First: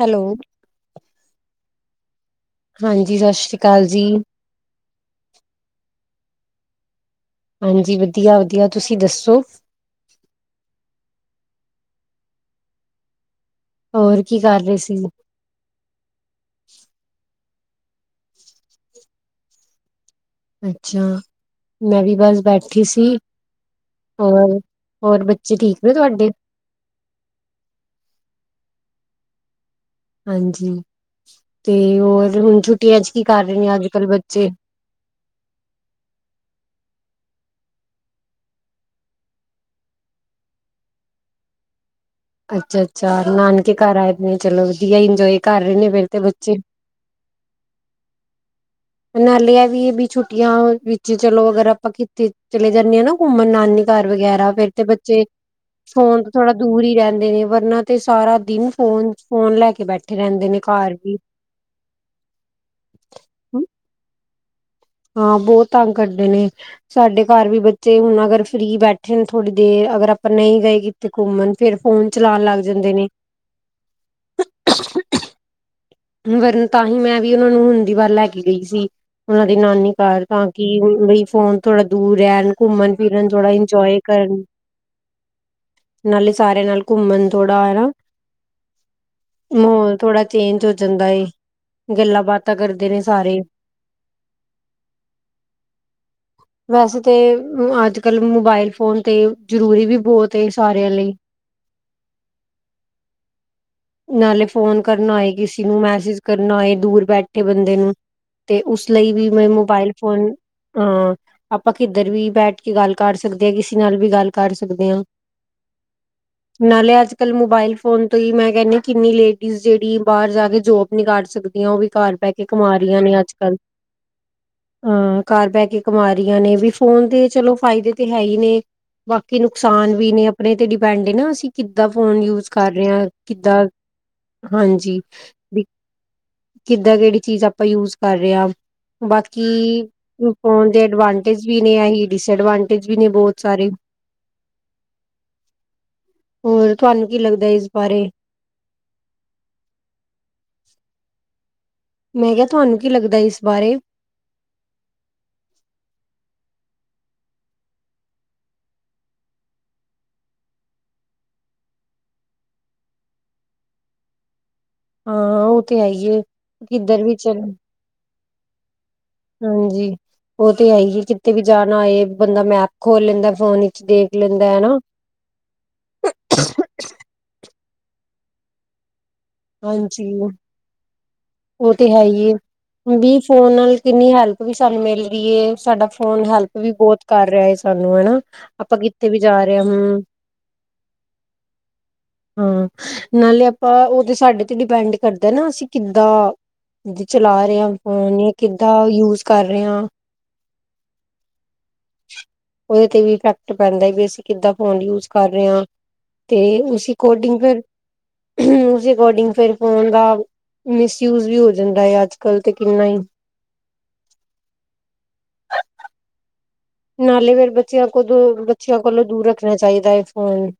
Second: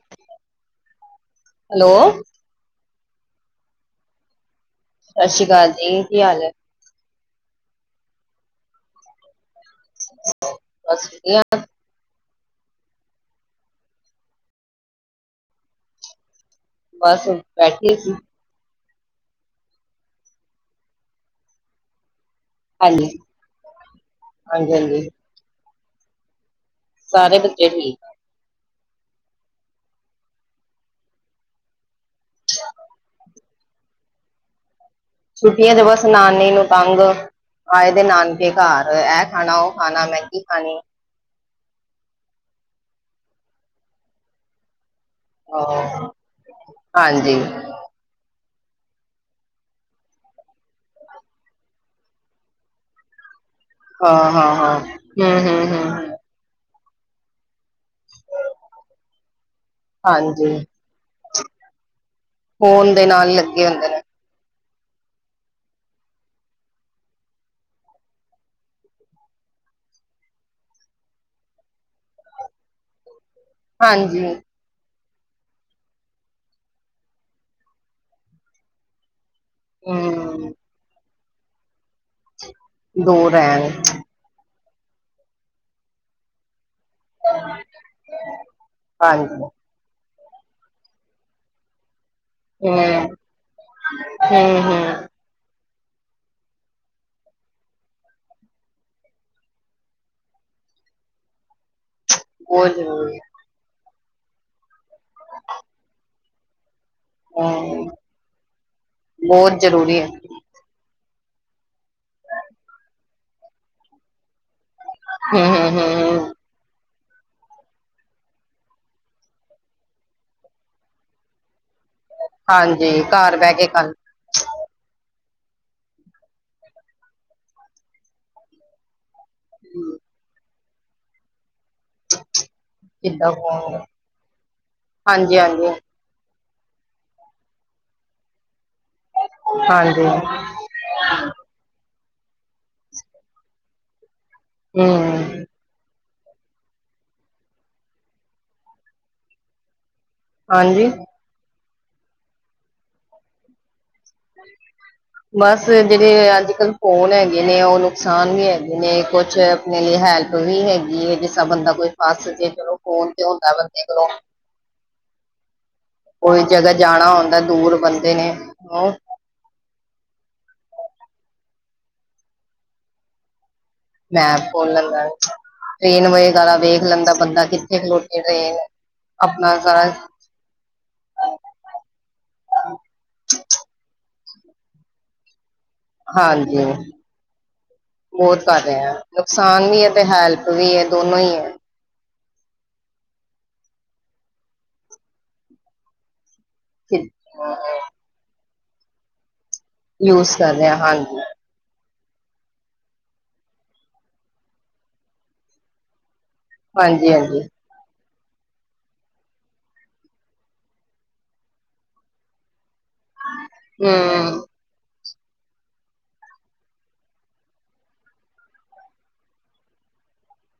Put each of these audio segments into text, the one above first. Hello? Hello? ਹਾਂਜੀ, ਸਤਿ ਸ੍ਰੀ ਅਕਾਲ ਜੀ। ਸਤਿ ਸ਼੍ਰੀ ਅਕਾਲ ਜੀ, ਕੀ ਹਾਲ ਐ? ਹਾਂਜੀ, ਵਧੀਆ-ਵਧੀਆ, ਤੁਸੀਂ ਦੱਸੋ? ਬਸ ਵਧੀਆ। ਹੋਰ, ਕੀ ਕਰ ਰਹੇ ਸੀ? ਬਸ ਬੈਠੀ ਸੀ। ਅੱਛਾ, ਮੈਂ ਵੀ ਬਸ ਬੈਠੀ ਸੀ ਹਾਂਜੀ ਹੋਰ, ਹਾਂਜੀ ਹਾਂਜੀ ਹੋਰ ਬਚ ਚੇ ਠੀਕ ਨੇ ਤੁਹਾਡੇ? ਸਾਰੇ ਬੱਚੇ ਠੀਕ ਨੇ। ਹਾਂਜੀ, ਤੇ ਹੋਰ ਹੁਣ ਛੁੱਟੀਆਂ ਚ ਕੀ ਕਰ ਰਹੇ ਨੇ, ਅੱਜ ਕੱਲ੍ਹ ਬੱਚੇ? ਛੁੱਟੀਆਂ ਚ ਬਸ ਨਾਨੀ ਨੂੰ ਤੰਗ। ਆਏ ਦੇ ਨਾਨਕੇ ਘਰ ਐ ਖਾਣਾ, ਔ ਖਾਨਾ ਮੈਗੀ ਖਾਨੀ। ਅੱਛਾ ਅੱਛਾ। ਨਾਨਕੇ ਘਰ ਆਏ ਨੇ, ਚਲੋ ਵਧੀਆ ਇੰਜੋਏ ਕਰ ਰੇ ਨੇ ਫੇਰ ਹਾਂ ਤੇ ਬੱਚੇ। ਹਾਂਜੀ। ਨਾਲੇ ਐਵੀ ਏ ਬੀ ਛੁੱਟੀਆਂ ਵਿੱਚ, ਚਲੋ ਅਗਰ ਆਪਾਂ ਕਿੱਤੇ ਚਲੇ ਜਾਂਨੇ ਆਂ ਨਾ ਘੁੰਮਣ ਨਾਨੀ ਘਰ ਹਾਂ ਵਗੈਰਾ ਹਾਂ ਫੇਰ ਹਾਂ ਤੇ ਬੱਚੇ ਹਮ ਹਮ ਹਮ ਫੋਨ ਥੋੜਾ ਦੂਰ ਈ ਰੈਂਦੇ ਨੇ। ਵਰਨਾ ਤੇ ਸਾਰਾ ਦਿਨ ਫੋਨ ਫੋਨ ਲੈ ਕੇ ਬੈਠੇ ਰੈਂਦੇ ਹਾਂਜੀ ਨੇ ਘਰ ਵੀ। ਫੋਨ ਦੇ ਨਾਲ ਲੱਗੇ ਹੁੰਦੇ ਨੇ। ਹਾਂ, ਬੋ ਤੰਗ ਕਰਦੇ ਨੇ। ਸਾਡੇ ਘਰ ਵੀ ਬੱਚੇ ਹੁਣ ਅਗਰ ਫ੍ਰਰੀ ਬੈਠੇ ਨੇ ਥੋੜੀ ਦੇਰ ਅਗਰ ਅਪ ਨਈ ਗਏ ਤੇ ਘੁੰਮਣ ਫੇਰ ਫੋਨ ਚਲਾਨ ਲੱਗ ਜਾਂਦੇ ਨੇ। ਹਾਂਜੀ। ਵਰਨ ਤਾਂ ਹੀ ਮੈਂ ਵੀ ਓਨਾਂ ਨੂੰ ਹੁੰਦੀਵਾਰ ਲੈ ਕੇ ਗਈ ਸੀ। ਉਹਨਾਂ ਦੀ ਨਾਨੀ ਘਰ। ਤਾਂ ਹਮ ਕਿ ਬਈ ਫੋਨ ਥੋੜਾ ਦੂਰ ਰੈਣ। ਘੁੰਮਣ ਫਿਰਨ ਦੂਰ ਥੋੜਾ ਰਹਿਣ ਇੰਜੋਏ ਕਰਨ। ਨਾਲੇ ਸਾਰੇਆਂ ਨਾਲ ਘੁੰਮਣ ਥੋੜਾ ਹੈਨਾ। ਹਾਂਜੀ ਮਹੋਲ ਥੋੜਾ ਚੇਂਜ ਹੋ ਜਾਂਦਾ ਏ। ਗੱਲਾਂ ਬਾਤ ਹਾ, ਹਾਂ ਹਾਂ। ਵੈਸੇ ਤੇ ਅੱਜ-ਕੱਲ ਮੋਬਾਇਲ ਫੋਨ ਤੇ ਜਰੂਰੀ ਵੀ ਬੋਤ ਏ ਸਾਰੇਆਂ ਲਈ। ਬੋਤ ਜਰੂਰੀ ਏ। ਨਾਲੇ ਫੋਨ ਕਰਨਾ ਹੋਏ ਕਿਸੀ ਨੂੰ, ਮੈਸੇਜ ਕਰਨਾ ਹੋਏ ਦੂਰ ਹੈ ਬੈਠੇ ਬੰਦੇ ਹਮ ਨੂੰ, ਤੇ ਉਸ ਲਈ ਵੀ ਮੈਂ ਬਹੁਤ ਮੋਬਾਇਲ ਜ਼ਰੂਰੀ ਹੈ ਫੋਨ ਹਾਂ। ਆਪਾਂ ਕਿੱਧਰ ਵੀ ਬੈਠ ਕੇ ਗੱਲ ਕਰ ਸਕਦੇ ਆਂ, ਕਿਸੇ ਨਾਲ ਵੀ ਗੱਲ ਕਰ ਸਕਦੇ ਆਂ। ਹਾਂ ਹਾਂ ਹਾਂ ਹਾਂ। ਨਾਲੇ ਅੱਜ ਕੱਲ ਮੋਬਾਇਲ ਫੋਨ ਤੋਂ ਈ ਮੈਂ ਕੈਨੀ ਕਿੰਨੀ ਲੇਡੀਜ਼ ਜੇੜੀ ਬਾਰ ਜਾ ਕੇ ਜੋਬ ਨੀ ਕਰ ਸਕਦੀਆਂ ਓ ਵੀ ਘਰ ਬੈਠ ਕੇ ਹਾਂਜੀ ਕਮਾਰੀਆਂ ਨੇ ਘਰ ਬਹਿ ਅੱਜ-ਕੱਲ੍ਹ। ਕੇ ਕਰ ਹਾਂ, ਘਰ ਬੈ ਕੇ ਕਮਾ ਰੀਆਂ ਨੇ, ਵੀ ਫੋਨ ਦੇ ਚਲੋ ਫਾਇਦੇ ਤੇ ਹੈ ਈ ਨੇ। ਬਾਕੀ ਨੁਕਸਾਨ ਵੀ ਨੇ ਅਪਣੇ ਤੇ ਡਿਪੈਂਡ ਏਨਾ ਅਸੀ ਕਿੱਦਾਂ ਫੋਨ ਯੂਜ਼ ਕਰ ਰੇ ਆਂ। ਕਿੱਦਾਂ ਦਾ, ਹੋਣਗੇ ਹਾਂਜੀ। ਵੀ ਹਾਂਜੀ ਕਿੱਦਾਂ ਕੇੜੀ ਚੀਜ਼ ਆਪਾਂ ਯੂਜ ਕਰਰੇ ਆਂ। ਬਾਕੀ ਹਾਂਜੀ ਹਾਂਜੀ ਹੂੰ ਫੋਨ ਦੇ ਐਡਵਾਂਟੇਜ ਵੀ ਨੇ ਐਹੀ, ਡਿਸਐਡਵਾਂਟੇਜ ਵੀ ਨੇ ਬੋਤ ਸਾਰੇ। ਹਾਂ। ਹੋਰ ਤੁਹਾਨੂੰ ਕੀ ਲੱਗਦਾ ਇਸ ਬਾਰੇ? ਹਾਂਜੀ। ਮੈਂ ਕੇਆ ਤੁਹਾਨੂੰ ਕੀ ਲੱਗਦਾ ਇਸ ਬਾਰੇ? [unintelligible] ਬਸ ਜੇੜੇ ਅੱਜ-ਕੱਲ ਫੋਨ ਹੈਗੇ ਨੇ, ਓ ਨੁਕਸਾਨ ਵੀ ਹੈਗੇ ਨੇ ਕੁਛ ਲਈ ਹੈਲਪ ਵੀ ਹੈਗੀ ਏ, ਜਿਸਾ ਬੰਦਾ ਕੋਈ ਫਸ ਜੇ ਚਲੋ ਫੋਨ ਤੇ ਹੁੰਦਾ ਬੰਦੇ ਕੋਲੋਂ। ਹਾਂ। ਔ ਤੇ ਹੈਈ ਏ ਕੋਈ ਜਗ੍ਹਾ ਕਿੱਧਰ ਜਾਣਾ ਵੀ ਹੁੰਦਾ ਚਲ ਦੂਰ ਬੰਦੇ ਨੇ ਉਹ ਹਾਂਜੀ। ਓ ਤੇ ਹੈ ਈ ਏ, ਕਿਤੇ ਵੀ ਜਾਣਾ ਹੋਏ ਬੰਦਾ ਮੈਪ ਖੋਲ ਲੈਂਦਾ ਫੋਨ ਦੇਖ ਲੈਂਦਾ ਮੈਪ ਐ ਨਾ। [unintelligible] ਟ੍ਰੇਨ ਵਗੈਰਾ ਵੇਖ ਲੈਂਦਾ ਬੰਦਾ ਕਿੱਥੇ ਖਲੋਤੀ ਟ੍ਰੇਨ। ਅਪਣਾ ਸਾਰਾ ਓ ਤੇ ਹੈ ਈਏ। ਵੀ ਫੋਨ ਨਾਲ ਕਿੰਨੀ ਹੈਲਪ ਵੀ ਸਾਨੂੰ ਮਿਲ ਰੀ ਏ ਸਾਡਾ ਫੋਨ ਹੈਲਪ ਵੀ ਹਾਂਜੀ ਬੋਤ ਕਰ ਰੇਆ ਐ ਸਾਨੂੰ ਹੈਨਾ, ਬਹੁਤ ਕਰ ਆਪਾਂ ਰਹੇ ਹੈ ਕਿੱਤੇ ਵੀ ਜਾ ਰੇ ਨੁਕਸਾਨ ਵੀ ਹੈ ਹੂੰ। ਤੇ ਹੈਲਪ ਵੀ ਐ, ਦੋਨੋਂ ਈ ਐ। ਹਾਂ, ਨਾਲੇ ਆਪਾਂ ਓ ਤੇ, ਸਾਡੇ ਤੇ ਡਿਪੈਂਡ ਕਰਦੈ ਨਾ ਅਸੀ ਕਿੱਦਾਂ ਚਲਾ ਰਏ ਆਂ ਫੋਨ, ਕਿੱਦਾਂ ਯੂਜ਼ ਕਰ ਰਏ ਆਂ। ਯੂਜ਼ ਕਰ ਰਏ ਆਂ, ਹਾਂਜੀ। [inaudible] ਓਦੇ ਤੇ ਵੀ ਇਫੈਕਟ ਪੈਂਦੈ ਵੀ, ਅਸੀਂ ਕਿੱਦਾਂ ਫੋਨ ਯੂਜ਼ ਕਰ ਰੇ ਆਂ। ਤੇ, ਉਸ ਹਾਂਜੀ ਅਕੋਡਿੰਗ ਹਾਂਜੀ ਫੇਰ, ਉਸ ਅਕੋਡਿੰਗ ਫੇਰ ਫੋਨ ਦਾ ਮਿਸ ਯੂਜ਼ ਵੀ ਹੋ ਜਾਂਦੈ, ਅੱਜ-ਕੱਲ ਤੇ ਕਿੰਨਾ ਈ। ਹਮ। ਨਾਲੇ, ਫੇਰ ਬੱਚੇਆਂ ਕੋ ਦੂਰ ਬੱਚੇਆਂ ਕੋਲੋਂ ਦੂਰ ਰੱਖਣਾ ਚਾਹੀਦੈ ਫੋਨ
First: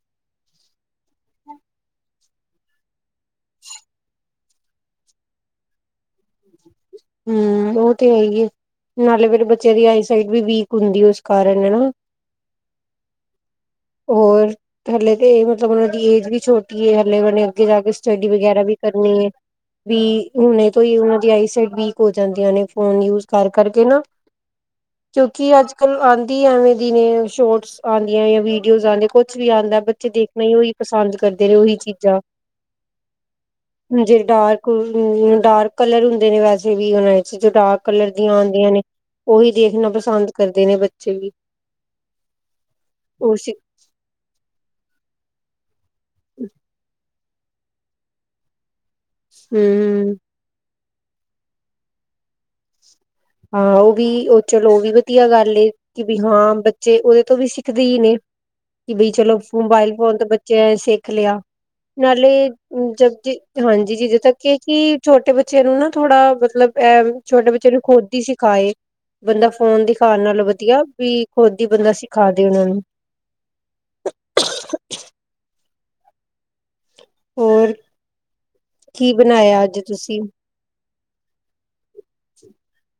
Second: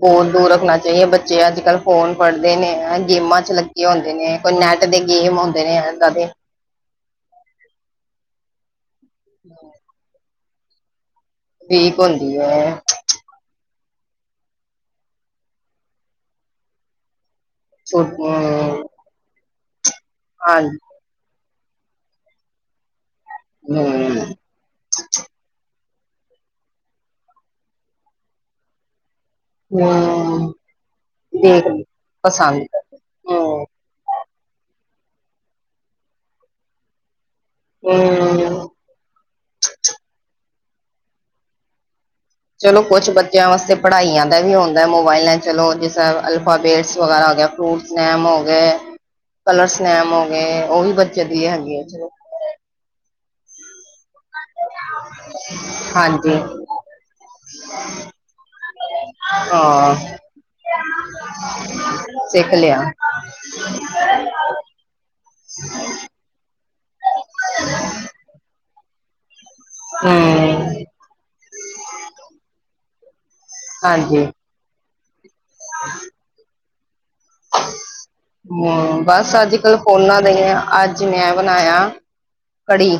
ਬੌਤ ਦੂਰ ਰੱਖਨਾ ਚਾਹੀਏ, ਬੱਚੇ ਅੱਜ -ਕੱਲ ਫੋਨ ਫੜਦੇ ਨੇ, ਗੇਮਾਂ 'ਚ ਲੱਗੇ ਹੁੰਦੇ ਨੇ। ਕੋਈ ਨੈੱਟ ਦੇ ਗੇਮ ਹੁੰਦੇ ਨੇ, ਇੱਦਾਂ ਦੇ। ਹਮ, ਓ ਤੇ ਹੈ ਈ ਐ, ਨਾਲੇ ਫੇਰ ਬੱਚੇਆਂ ਦੀ ਆਈਸਾਈਟ ਵੀ ਵੀਕ ਹੁੰਦੀ ਓਸ ਕਾਰਨ ਹੈਨਾ। ਵੀਕ ਹੁੰਦੀ ਹੈ ਹੋਰ, ਹਲੇ ਤੇ, ਮਤਲਬ ਓਨਾਂ ਦੀ ਏਜ ਵੀ ਛੋਟੀ ਏ ਹਲੇ ਓਨਾਂ ਨੇ ਅੱਗੇ ਜਾ ਕੇ, ਸਟੱਡੀ ਛੋਟੀ ਵਗੈਰਾ ਵੀ ਕਰਨੀ ਐ, ਵੀ ਹੁਨੇ ਹਾਂਜੀ ਤੋਂ ਈ ਓਨਾਂ ਦੀ ਆਈ ਸਾਈਟ ਵੀ ਹੋ ਜਾਂਦੀਆਂ ਨੇ, ਫੋਨ ਯੂਜ਼ ਕਰ-ਕਰ ਕੇ ਨਾ। ਹਮ ਕਿਉਂਕਿ ਅੱਜ-ਕੱਲ ਆਂਦੀ ਐਵੇਂ ਦੀ ਨੇ, ਸ਼ੋਰਟਸ ਆਂਦੀਆਂ ਯਾ ਵੀਡੀਓਜ਼ ਆਂਦੇ ਕੁਛ ਕੁਛ ਵੀ ਆਂਦਾ, ਬੱਚੇ ਦੇਖਨਾ ਹਮ ਈ ਓਈ ਪਸੰਦ ਕਰਦੇ ਨੇ, ਦੇਖ ਓਹੀ ਚੀਜਾਂ। ਪਸੰਦ ਕਰਦੇ। ਜੇਰੇ ਡਾਰਕ, ਡਾਰਕ ਕਲਰ ਹੁੰਦੇ ਨੇ, ਵੈਸੇ ਵੀ ਓਨਾਂ ਜੋ ਡਾਰਕ ਕਲਰ ਦੀਆਂ ਹਮ ਹਮ ਆਂਦੀਆਂ ਨੇ, ਓਹੀ ਦੇਖਨਾ ਪਸੰਦ ਕਰਦੇ ਨੇ, ਬੱਚੇ ਵੀ। ਚਲੋ ਕੁਛ, ਉਹ ਬੱਚੇਆਂ ਵਾਸਤੇ ਪੜਾਈਆਂ ਦਾ ਵੀ ਹੁੰਦਾ, ਮੋਬਾਈਲਾਂ ਚਲੋ ਜਿਸ ਅਲਫਾਬੇਟਸ ਵਗੈਰਾ ਹੋ ਗੇਆ, ਫਰੂਟਸ ਨੇਮ ਹੋ ਗੇ। ਕਲਰਸ ਨੇਮ ਹਮ ਹੋ ਗੇ, ਓ ਵੀ ਬੱਚੇ ਦੀ ਹੈਗੀ ਐ, ਚਲੋ ਹਾਂ ਓ ਵੀ, ਓ ਚਲੋ ਓ ਵੀ ਵਧੀਆ ਗੱਲ ਏ। ਕਿ ਵੀ ਹਾਂਜੀ ਹਾਂ, ਬੱਚੇ ਓਦੇ ਤੋਂ ਵੀ ਸਿੱਖਦੇ ਈ ਨੇ। ਕਿ ਬਈ ਚਲੋ, ਮੋਬਾਈਲ ਹਾਂ ਫੋਨ ਤੋਂ ਬੱਚੇਐ ਸਿੱਖ ਲੇਆ। ਨਾਲੇ, ਸਿੱਖ ਲਿਆ ਜਦ ਹਾਂਜੀ, ਜਿਦੋਂ ਤੱਕ ਕਿ ਕੀ ਛੋਟੇ ਬੱਚੇਆਂ ਨੂੰ ਨਾ, ਥੋੜਾ ਮਤਲਬ ਐ, ਛੋਟੇ ਬੱਚੇਆਂ ਨੂੰ ਖੁ ਦ ਈ ਸਿਖਾਏ, ਬੰਦਾ ਫੋਨ ਦਿਖਾਨ ਨਾਲੋਂ ਹਮ ਵਦੀਆ ਵੀ ਖੁਦ ਈ ਬੰਦਾ ਸਿਖਾ ਦੇ, ਓਨਾਂ ਨੂੰ। ਹਾਂਜੀ। [inaudible] [unintelligible] ਹੋਰ। ਕੀ ਬਸ ਬਣਾਇਆ ਅੱਜ-ਕੱਲ, ਅੱਜ ਫੋਨਾਂ ਤੁਸੀਂ? ਦਾ ਈ ਐ, ਅੱਜ ਮੈਂ ਐ ਬਨਾਏਆ ਕੜੀ।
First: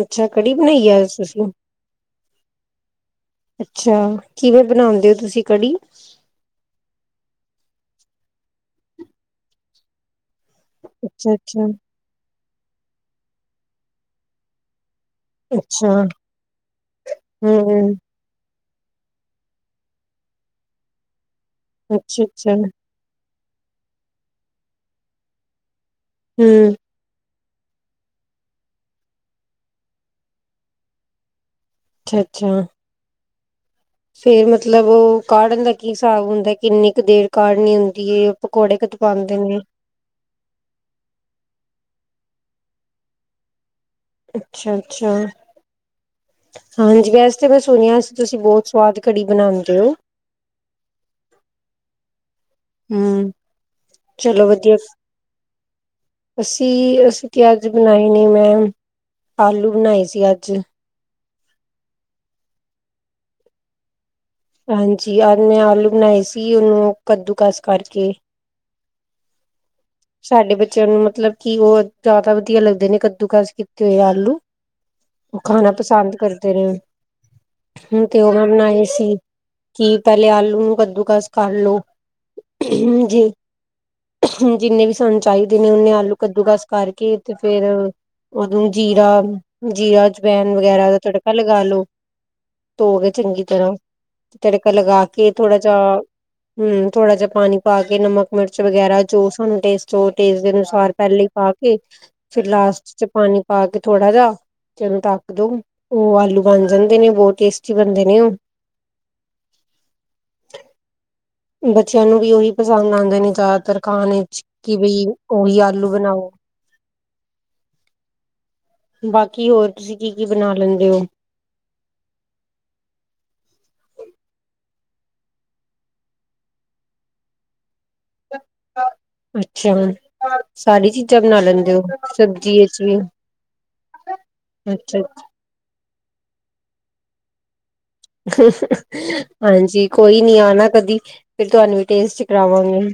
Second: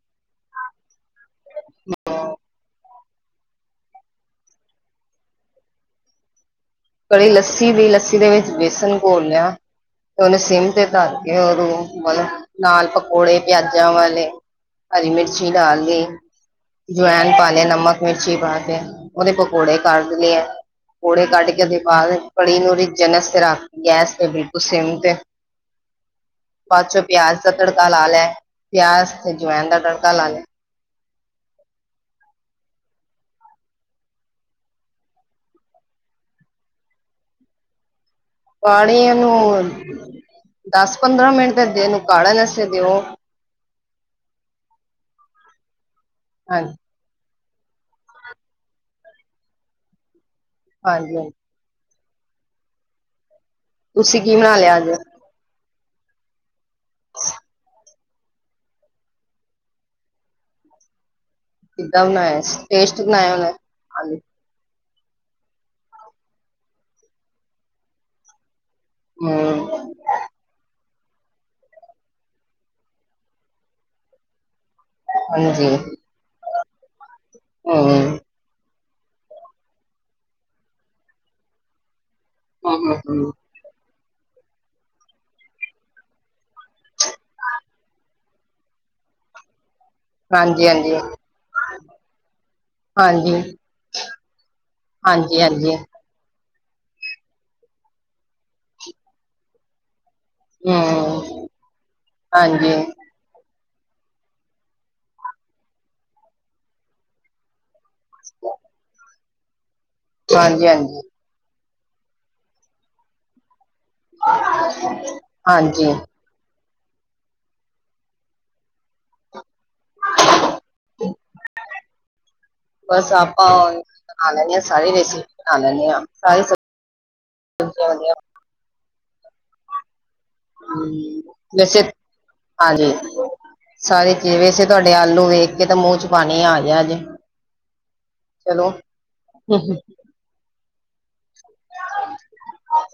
ਅੱਛਾ, ਕੜੀ ਬਣਾਈ ਐ ਅੱਜ ਤੁਸੀ? [inaudible] ਅੱਛਾ, ਕਿਵੇਂ ਬਨਓਂਦੇ ਓ ਤੁਸੀਂ ਕੜੀ? ਕੜੀ ਲੱਸੀ ਦੀ, ਲੱਸੀ ਦੇ ਵਿੱਚ ਵੇਸਨ ਘੋਲ ਲੇਆ, ਓਨੇ ਸਿਮ ਤੇ ਕਰ ਅੱਛਾ ਕੇ ਅੱਛਾ ਓਨੂੰ। ਨਾਲ ਪਕੌੜੇ ਪੇਆਜਾਂ ਵਾਲੇ, ਹਰੀ ਮਿਰਚ ਚੀ, ਡਾਲ ਅੱਛਾ ਲੀ, ਜਵੈਨ ਪਾ ਲੈ ਹਮ ਨਮਕ-ਮਿਰਚ। ਚੀ, ਪਾ ਕੇ, ਓਦੇ ਪਕੌੜੇ ਕੱਢ ਲੇ ਐ, ਪਕੌੜੇ ਕੱਢ ਕੇ ਓਦੇ ਬਾਦ ਅੱਛਾ ਅੱਛਾ ਕੜੀ ਨੂੰ ਰਿਝ [unintelligible] ਗੈਸ ਫੇਰ ਬਿਲਕੁਲ ਸਿਮ ਤੇੇ ਹੂੰ। ਬਾਦ ਚੋਂ ਪਿਆਜ ਦਾ ਤੜਕਾ ਲਾ ਲੈ, ਪਿਆਜ ਤੇ ਜਵੈਨ ਦਾ ਤੜਕਾ ਲਾ ਲੈ। ਅੱਛਾ ਅੱਛਾ। ਫੇਰ ਮਤਲਬ ਓ ਕਾੜਨ ਦਾ ਕੀ ਹਿਸਾਬ ਹੁੰਦਾ ਕਿੰਨੀ ਕੁ ਦੇਰ ਕਾੜਨੀ ਹੁੰਦੀ ਏ। ਪਕੌੜੇ ਪਾਣੀ ਕਦ ਪਾਉਂਦੇ ਨੇ ਓਨੂੰ ਦਸ ਪੰਦਰਾਂ ਮਿੰਟ ਤੇ ਦੇ ਏਹਨੂੰ ਕਾੜਣ ਆਸੇ ਦਿਓ। ਅੱਛਾ-ਅੱਛਾ ਹਾਂਜੀ ਵੈਸ ਮੈਂ ਸੁਨਿਆ ਸੀ, ਤੁਸੀਂ ਬੋਤ ਸਵਾਦ ਕੜੀ ਬਨਾਂਦੇ ਓ। ਹਾਂਜੀ-ਹਾਂਜੀ। ਹਮ, ਤੁਸੀਂ ਕੀ ਚਲੋ ਬਣਾ ਵਦੀਆ। ਲਿਆ ਅੱਜ ਅਸੀਂ, ਅਸੀਂ ਤੇ ਅੱਜ ਬਨਾਏ ਨੀ ਮੈ, ਆਲੂ ਬਨਾਏ ਸੀ ਅੱਜ। ਕਿੱਦਾ ਬਨਾਯਾ ਸੀ ਟੇਸਟ ਬਨਾਯਾ ਹੋਨਾ ਐ। ਹਾਂਜੀ ਅੱਜ ਮੈ ਆਲੂ ਬਨਾਏ ਸੀ ਓਨੂੰ ਕੱਦੂ ਕਸ ਕਰਕੇ। ਹਮ। ਸਾਡੇ ਬੱਚਿਆਂ ਨੂੰ ਮਤਲਬ ਕੀ ਓ ਜਾਦਾ ਵਦੀਆ ਲੱਗਦੇ ਨੇ ਕੱਦੂ ਕਸ ਕੀਤੇ ਹੋਏ ਆਲੂ। ਓ ਹਾਂਜੀ ਖਾਨਾ ਪਸੰਦ ਕਰਦੇ ਨੇ ਹੁਮ ਹੂੰ ਤੇ ਓ ਮੈ ਬਨਾਏ ਸੀ। ਕਿ ਪੇਲੇ ਆਲੂ ਨੂੰ ਕੱਦੂ ਕਾਸ ਕਰ ਲੋ ਹੂੰ ਹੂੰ ਜੇ ਹੂੰ ਜਿੰਨੇ ਵੀ ਸਾਨੂੰ ਚਾਈਦੇ ਨੇ ਓਨੇ ਆਲੂ ਕੱਦੂ ਕਸ ਕਰਕੇ ਤੇ ਫੇਰ ਓਨੂੰ ਜੀਰਾ ਜੀਰਾ ਅਜਵੈਨ ਹਾਂਜੀ ਵਗੈਰਾ ਹਾਂਜੀ ਦਾ ਤੜਕਾ ਲਗਾ ਲੋ। ਧੋ ਕੇ ਹਾਂਜੀ ਚੰਗੀ ਤਰਾ ਤੜਕਾ ਲਗਾ ਕੇ ਹਾਂਜੀ ਥੋੜਾ ਜਾ ਹਾਂਜੀ ਹਮ, ਥੋੜਾ ਜਾ ਪਾਨੀ ਪਾ ਕੇ ਨਮਕ-ਮਿਰਚ ਵਗੈਰਾ ਜੋ ਸਾਨੂੰ ਟੇਸਟ ਜੋ ਟੇਸਟ ਦੇ ਅਨੁਸਾਰ ਪੇਲੇ ਈ ਹੂੰ, ਪਾ ਕੇ ਫੇਰ ਹਾਂਜੀ, ਲਾਸਟ ਚ ਪਾਨੀ ਪਾ ਕੇ ਥੋੜਾ ਜਾ ਫੇਰ ਓਨੁ ਢੱਕ ਦੋ ਓ ਆਲੂ ਬਨ ਜਾਂਦੇ ਨੇ ਬੋਤ ਟੇਸਟੀ ਬਨਦੇ ਨੇ। [unintelligible] ਹਾਂਜੀ ਹਾਂਜੀ। ਬੱਚਿਆਂ ਨੂੰ ਵੀ ਓਹੀ ਪਸੰਦ ਆਂਦੇ ਨੇ ਜਾਦਾਤਰ ਖਾਨ ਚ ਕੀ ਬੀ ਓਹੀ ਆਲੂ ਹਾਂਜੀ। ਬਨਾਓ। ਬਾਕੀ ਹੋਰ ਤੁਸੀਂ ਕੀ ਕੀ ਬਨਾ ਲੈਂਦੇ ਓ? ਬਸ ਆਪਾਂ ਬਨਾ ਲੈਨੇ ਆ ਸਾਰੀ ਰੈਸੀਪੀ ਬਨਾ ਲੈਨੇ ਆ ਸਾਰੀ ਸਬ [unintelligible] ਅੱਛਾ ਹੁਨ। ਸਾਰੀ ਚੀਜਾ ਹੂੰ, ਬਨਾ ਲੈਂਦੇ ਵੈਸੇ ਓ ਸਬਜੀ ਚ ਹਾਂਜੀ, ਵੀ? ਸਾਰੀ ਚੀਜ ਵੈਸੇ ਤਾਡੇ ਅੱਛਾ ਆਲੂ ਵੇਖ ਕੇ ਤੇ ਮੂੰਹ ਚ ਪਾਨੀ ਆ ਗਆ ਜੇ। ਚਲੋ, ਹਾਂਜੀ ਕੋਈ ਨੀ ਆਨਾ ਕਦੀ ਫੇਰ ਤੁਆਨੂੰ ਵੀ ਟੇਸਟ ਕਰਾਵਾਂਗੇ।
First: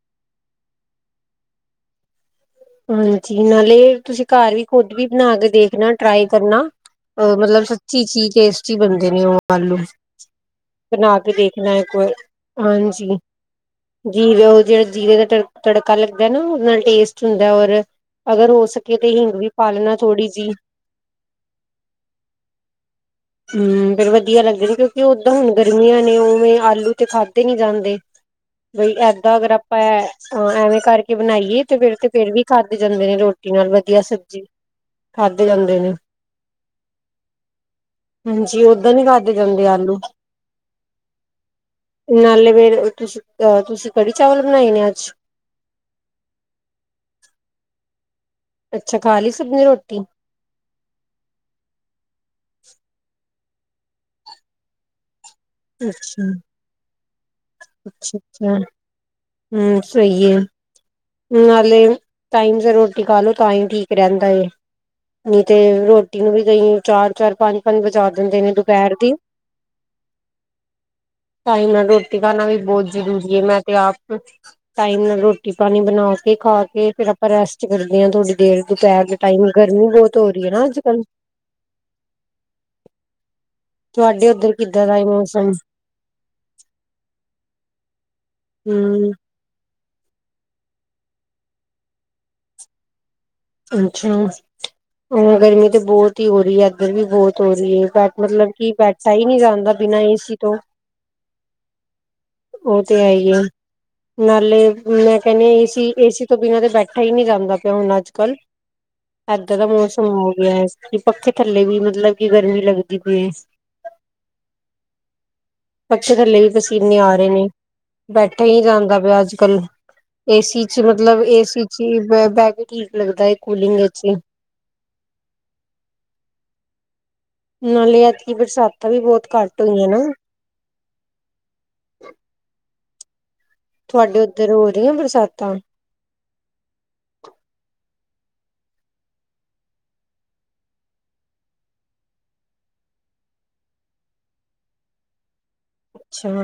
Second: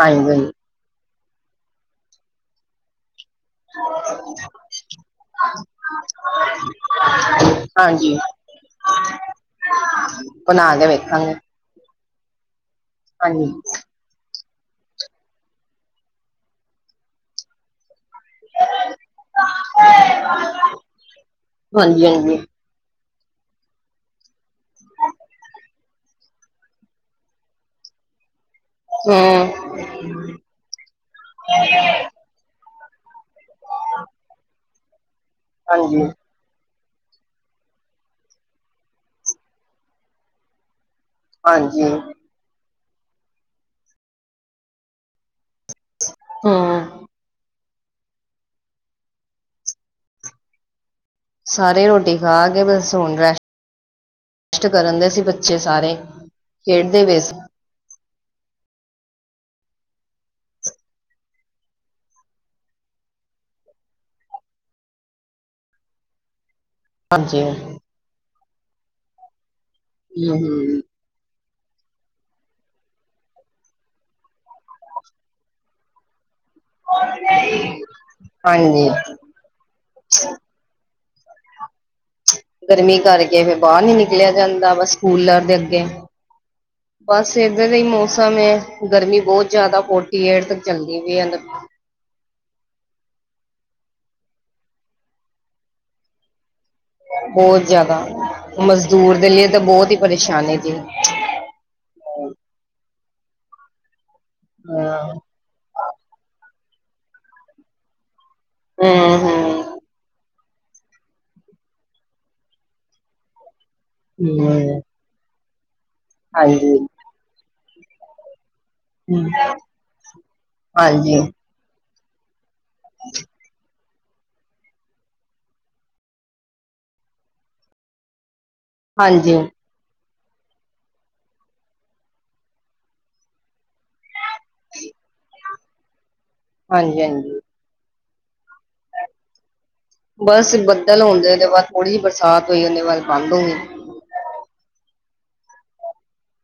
ਹਾਂਜੀ। ਹਾਂਜੀ ਨਾਲੇ ਤੁਸੀਂ ਘਰ ਵੀ ਖੁਦ ਵੀ ਬਨਾ ਕੇ ਦੇਖਨਾ ਟ੍ਆਈ ਕਰਨਾ। ਅ ਮਤਲਬ ਸੱਚੀ ਚ ਹਾਂਜੀ ਈ ਟੇਸਟੀ ਬਨਦੇ ਨੇ ਓ ਆਲੂ। ਬਨਾ ਕੇ ਵੇਖਾਂਗੇ। ਮੈ ਇੱਕ ਵ ਹਾਂਜੀ। ਜੀਰੇ ਓ ਜਿਹੜਾ ਜੀਰੇ ਦਾ ਤੜ ਤੜਕਾ ਲੱਗਦਾ ਨਾ ਓਦੇ ਨਾਲ ਟੇਸਟ ਹੁੰਦਾ ਐ ਔਰ ਅਗਰ ਹੋ ਸਕੇ ਤੇ ਹਿੰਗ ਵੀ ਪਾ ਲੈਨਾ ਥੋੜੀ ਜੀ। ਹਾਂਜੀ ਹਾਂਜੀ। ਹਮ ਫੇਰ ਵਧੀਆ ਲੱਗਦੇ ਨੇ ਕਓਕਿ ਓਦਾਂ ਹੁਨ ਗਰਮੀਆਂ ਨੇ ਓਵੇਂ ਆਲੂ ਤੇ ਖਾਦੇ ਨੀ ਜਾਂਦੇ। ਬਈ ਏਦਾ ਅਗਰ ਹੂੰ, ਆਪਾਂ ਐਵੇ ਕਰਕੇ ਬਨਾਈਏ ਤੇ ਫੇਰ ਤੇ ਫੇਰ ਵੀ ਖਾਧੇ ਜਾਂਦੇ ਨੇ ਰੋਟੀ ਨਾਲ ਵਧੀਆ ਸਬਜੀ ਖਾਧੇ ਜਾਂਦੇ ਨੇ। ਹਾਂਜੀ, [inaudible] ਹਾਂਜੀ ਓਦਾਂ ਨੀ ਖਾਦੇ ਜਾਂਦੇ ਆਲੂ। ਹਾਂਜੀ। ਨਾਲੇ ਫੇਰ ਤੁਸੀਂ ਅ ਤੁਸੀਂ ਕੜੀ ਚਾਵਲ ਬਣਾਏ ਨੇ ਅੱਜ? ਹਾਂ। ਅੱਛਾ, ਖਾ ਲੀ ਸਬਨੇ ਰੋਟੀ। ਸਾਰੇ ਰੋਟੀ ਖਾ ਕੇ ਬਸ ਹੁਨ ਰੈਸ ਸਟ ਕਰਨ ਦੇ ਸੀ ਬਚ ਚੇ ਸਾਰੇ ਖੇਡਦੇ ਪਏ ਸੀ। ਅੱਛਾ-ਅੱਛਾ, ਹੂੰ ਸਈ ਏ। ਨਾਲੇ ਟਾਈਮ ਸੇਰ ਰੋਟੀ ਖਾਲੋ ਤਾਂ ਈ ਠੀਕ ਰੈਂਦਾ ਏ। ਨੀ ਤੇ ਰੋਟੀ ਨੂੰ ਵੀ ਕਈ ਚਾਰ-ਚਾਰ, ਹਾਂਜੀ ਪੰਜ-ਪੰਜ ਹੂੰ ਵਜਾ ਦਿੰਦੇ ਨੇ ਦੁਪਹਿਰ ਦੀ। ਹੂੰ-ਹੂੰ। ਟਾਈਮ ਨਾਲ ਰੋਟੀ ਖਾਨਾ ਵੀ ਬੋਤ ਜਰੂਰੀ ਏ, ਮੈਂ ਤੇ ਆਪ ਟਾਈਮ ਨਾਲ ਰੋਟੀ ਪਾਨੀ ਬਨਾ ਕੇ ਖਾ ਕੇ ਫੇਰ ਆਪਾਂ ਰੈਸਟ ਕਰਦੇ ਆਂ ਥੋੜ੍ਹੀ ਦੇਰ ਹਾਂਜੀ ਦੁਪਹਿਰ ਦੇ ਟਾਈਮ ਗਰਮੀ ਬੋਤ ਹੋ ਰੀ ਏ ਨਾ ਅੱਜ-ਕੱਲ। ਗਰਮੀ ਕਰਕੇ ਫਿਰ ਬਾਰ ਨੀ ਤੁਹਾਡੇ ਨਿਕਲਿਆ ਉੱਧਰ ਜਾਂਦਾ ਕਿੱਦਾਂ ਬਸ ਦਾ ਏ ਕੂਲਰ ਮੌਸਮ ਦੇ ਅੱਗੇ। ਬਸ ਏਧਰ ਦਾ ਈ ਮੌਸਮ ਏ, ਹਮ ਗਰਮੀ ਬੋਤ ਜਾਦਾ ਫੋਰਟੀ ਏਟ ਤੱਕ ਚੱਲਦੀ ਪਈ ਏ। ਅੱਛਾ, ਔਰ ਗਰਮੀ ਤੇ ਬੋਤ ਹੋ ਰੀ ਐ, ਗ਼ਰਮੀ ਬੋਤ ਹੋ ਬਹੁਤ ਰੀ ਏ, ਜ਼ਿਆਦਾ ਬੈਠ ਮਤਲਬ ਕਿ ਬੈਠਾ ਮਜ਼ਦੂਰ ਈ ਦੇ ਨੀ ਲਈ ਤਾਂ ਜਾਂਦਾ ਬਹੁਤ ਹੀ ਬਿਨਾਂ ਏਸੀ ਤੋਂ। ਪਰੇਸ਼ਾਨੀ ਜੀ ਓ ਤੇ ਹੈ ਈ ਏ ਨਾਲੇ ਹਾਂ ਮੈਂ ਬੈਨੇ ਏਸੀ, ਏਸੀ ਤੋਂ ਬਿਨਾਂ ਤੇ ਬੈਠਾ ਈ ਨੀ ਜਾਂਦਾ ਪਯਾ ਹੁਨ ਅੱਜ-ਕੱਲ। ਹੂੰ ਹੂੰ ਏਦਾਂ ਦਾ ਮੌਸਮ ਗਯਾ ਐ ਕਿ ਪੱਖੇ ਥੱਲੇ ਵੀ ਮਤਲਬ ਕਿ ਗਰਮੀ ਲੱਗਦੀ ਪਈ ਏ। [unintelligible] ਪਸ਼ੇ ਥੱਲੇ ਵੀ ਹਾਂਜੀ ਪਸੀਨੇ ਆ ਰੇ ਨੇ ਬੈਠੇ ਈ ਨੀ ਜਾਂ ਦਾ ਪਯਾ ਅੱਜ-ਕੱਲ, ਏਸੀ 'ਚ ਹਾਂਜੀ ਮਤਲਬ ਏਸੀ 'ਚ [unintelligible] ਲੱਗਦਾ ਏ ਕੂਲਿੰਗ 'ਚ ਈ। ਨਾਲੇ ਐਤਕੀ ਬਰਸਾਤਾਂ ਵੀ ਬੋਤ ਹਾਂਜੀ ਘੱਟ ਹੋਈ ਐ ਨਾ। ਤੁਹਾਡੇ ਓਧਰ ਹੋ ਰਿਆਂ ਬਰਸਾਤਾਂ? ਹਾਂਜੀ-ਹਾਂਜੀ। ਬਸ ਬੱਦਲ ਹੋਨ, ਹੋਨ ਦੇ ਬਾਦ ਥੋੜੀ ਜੀ ਬਰਸਾਤ ਹੋਈ ਓਦੇ ਬਾਦ ਬੰਦ ਹੋ ਗੀ। ਅੱਛਾ।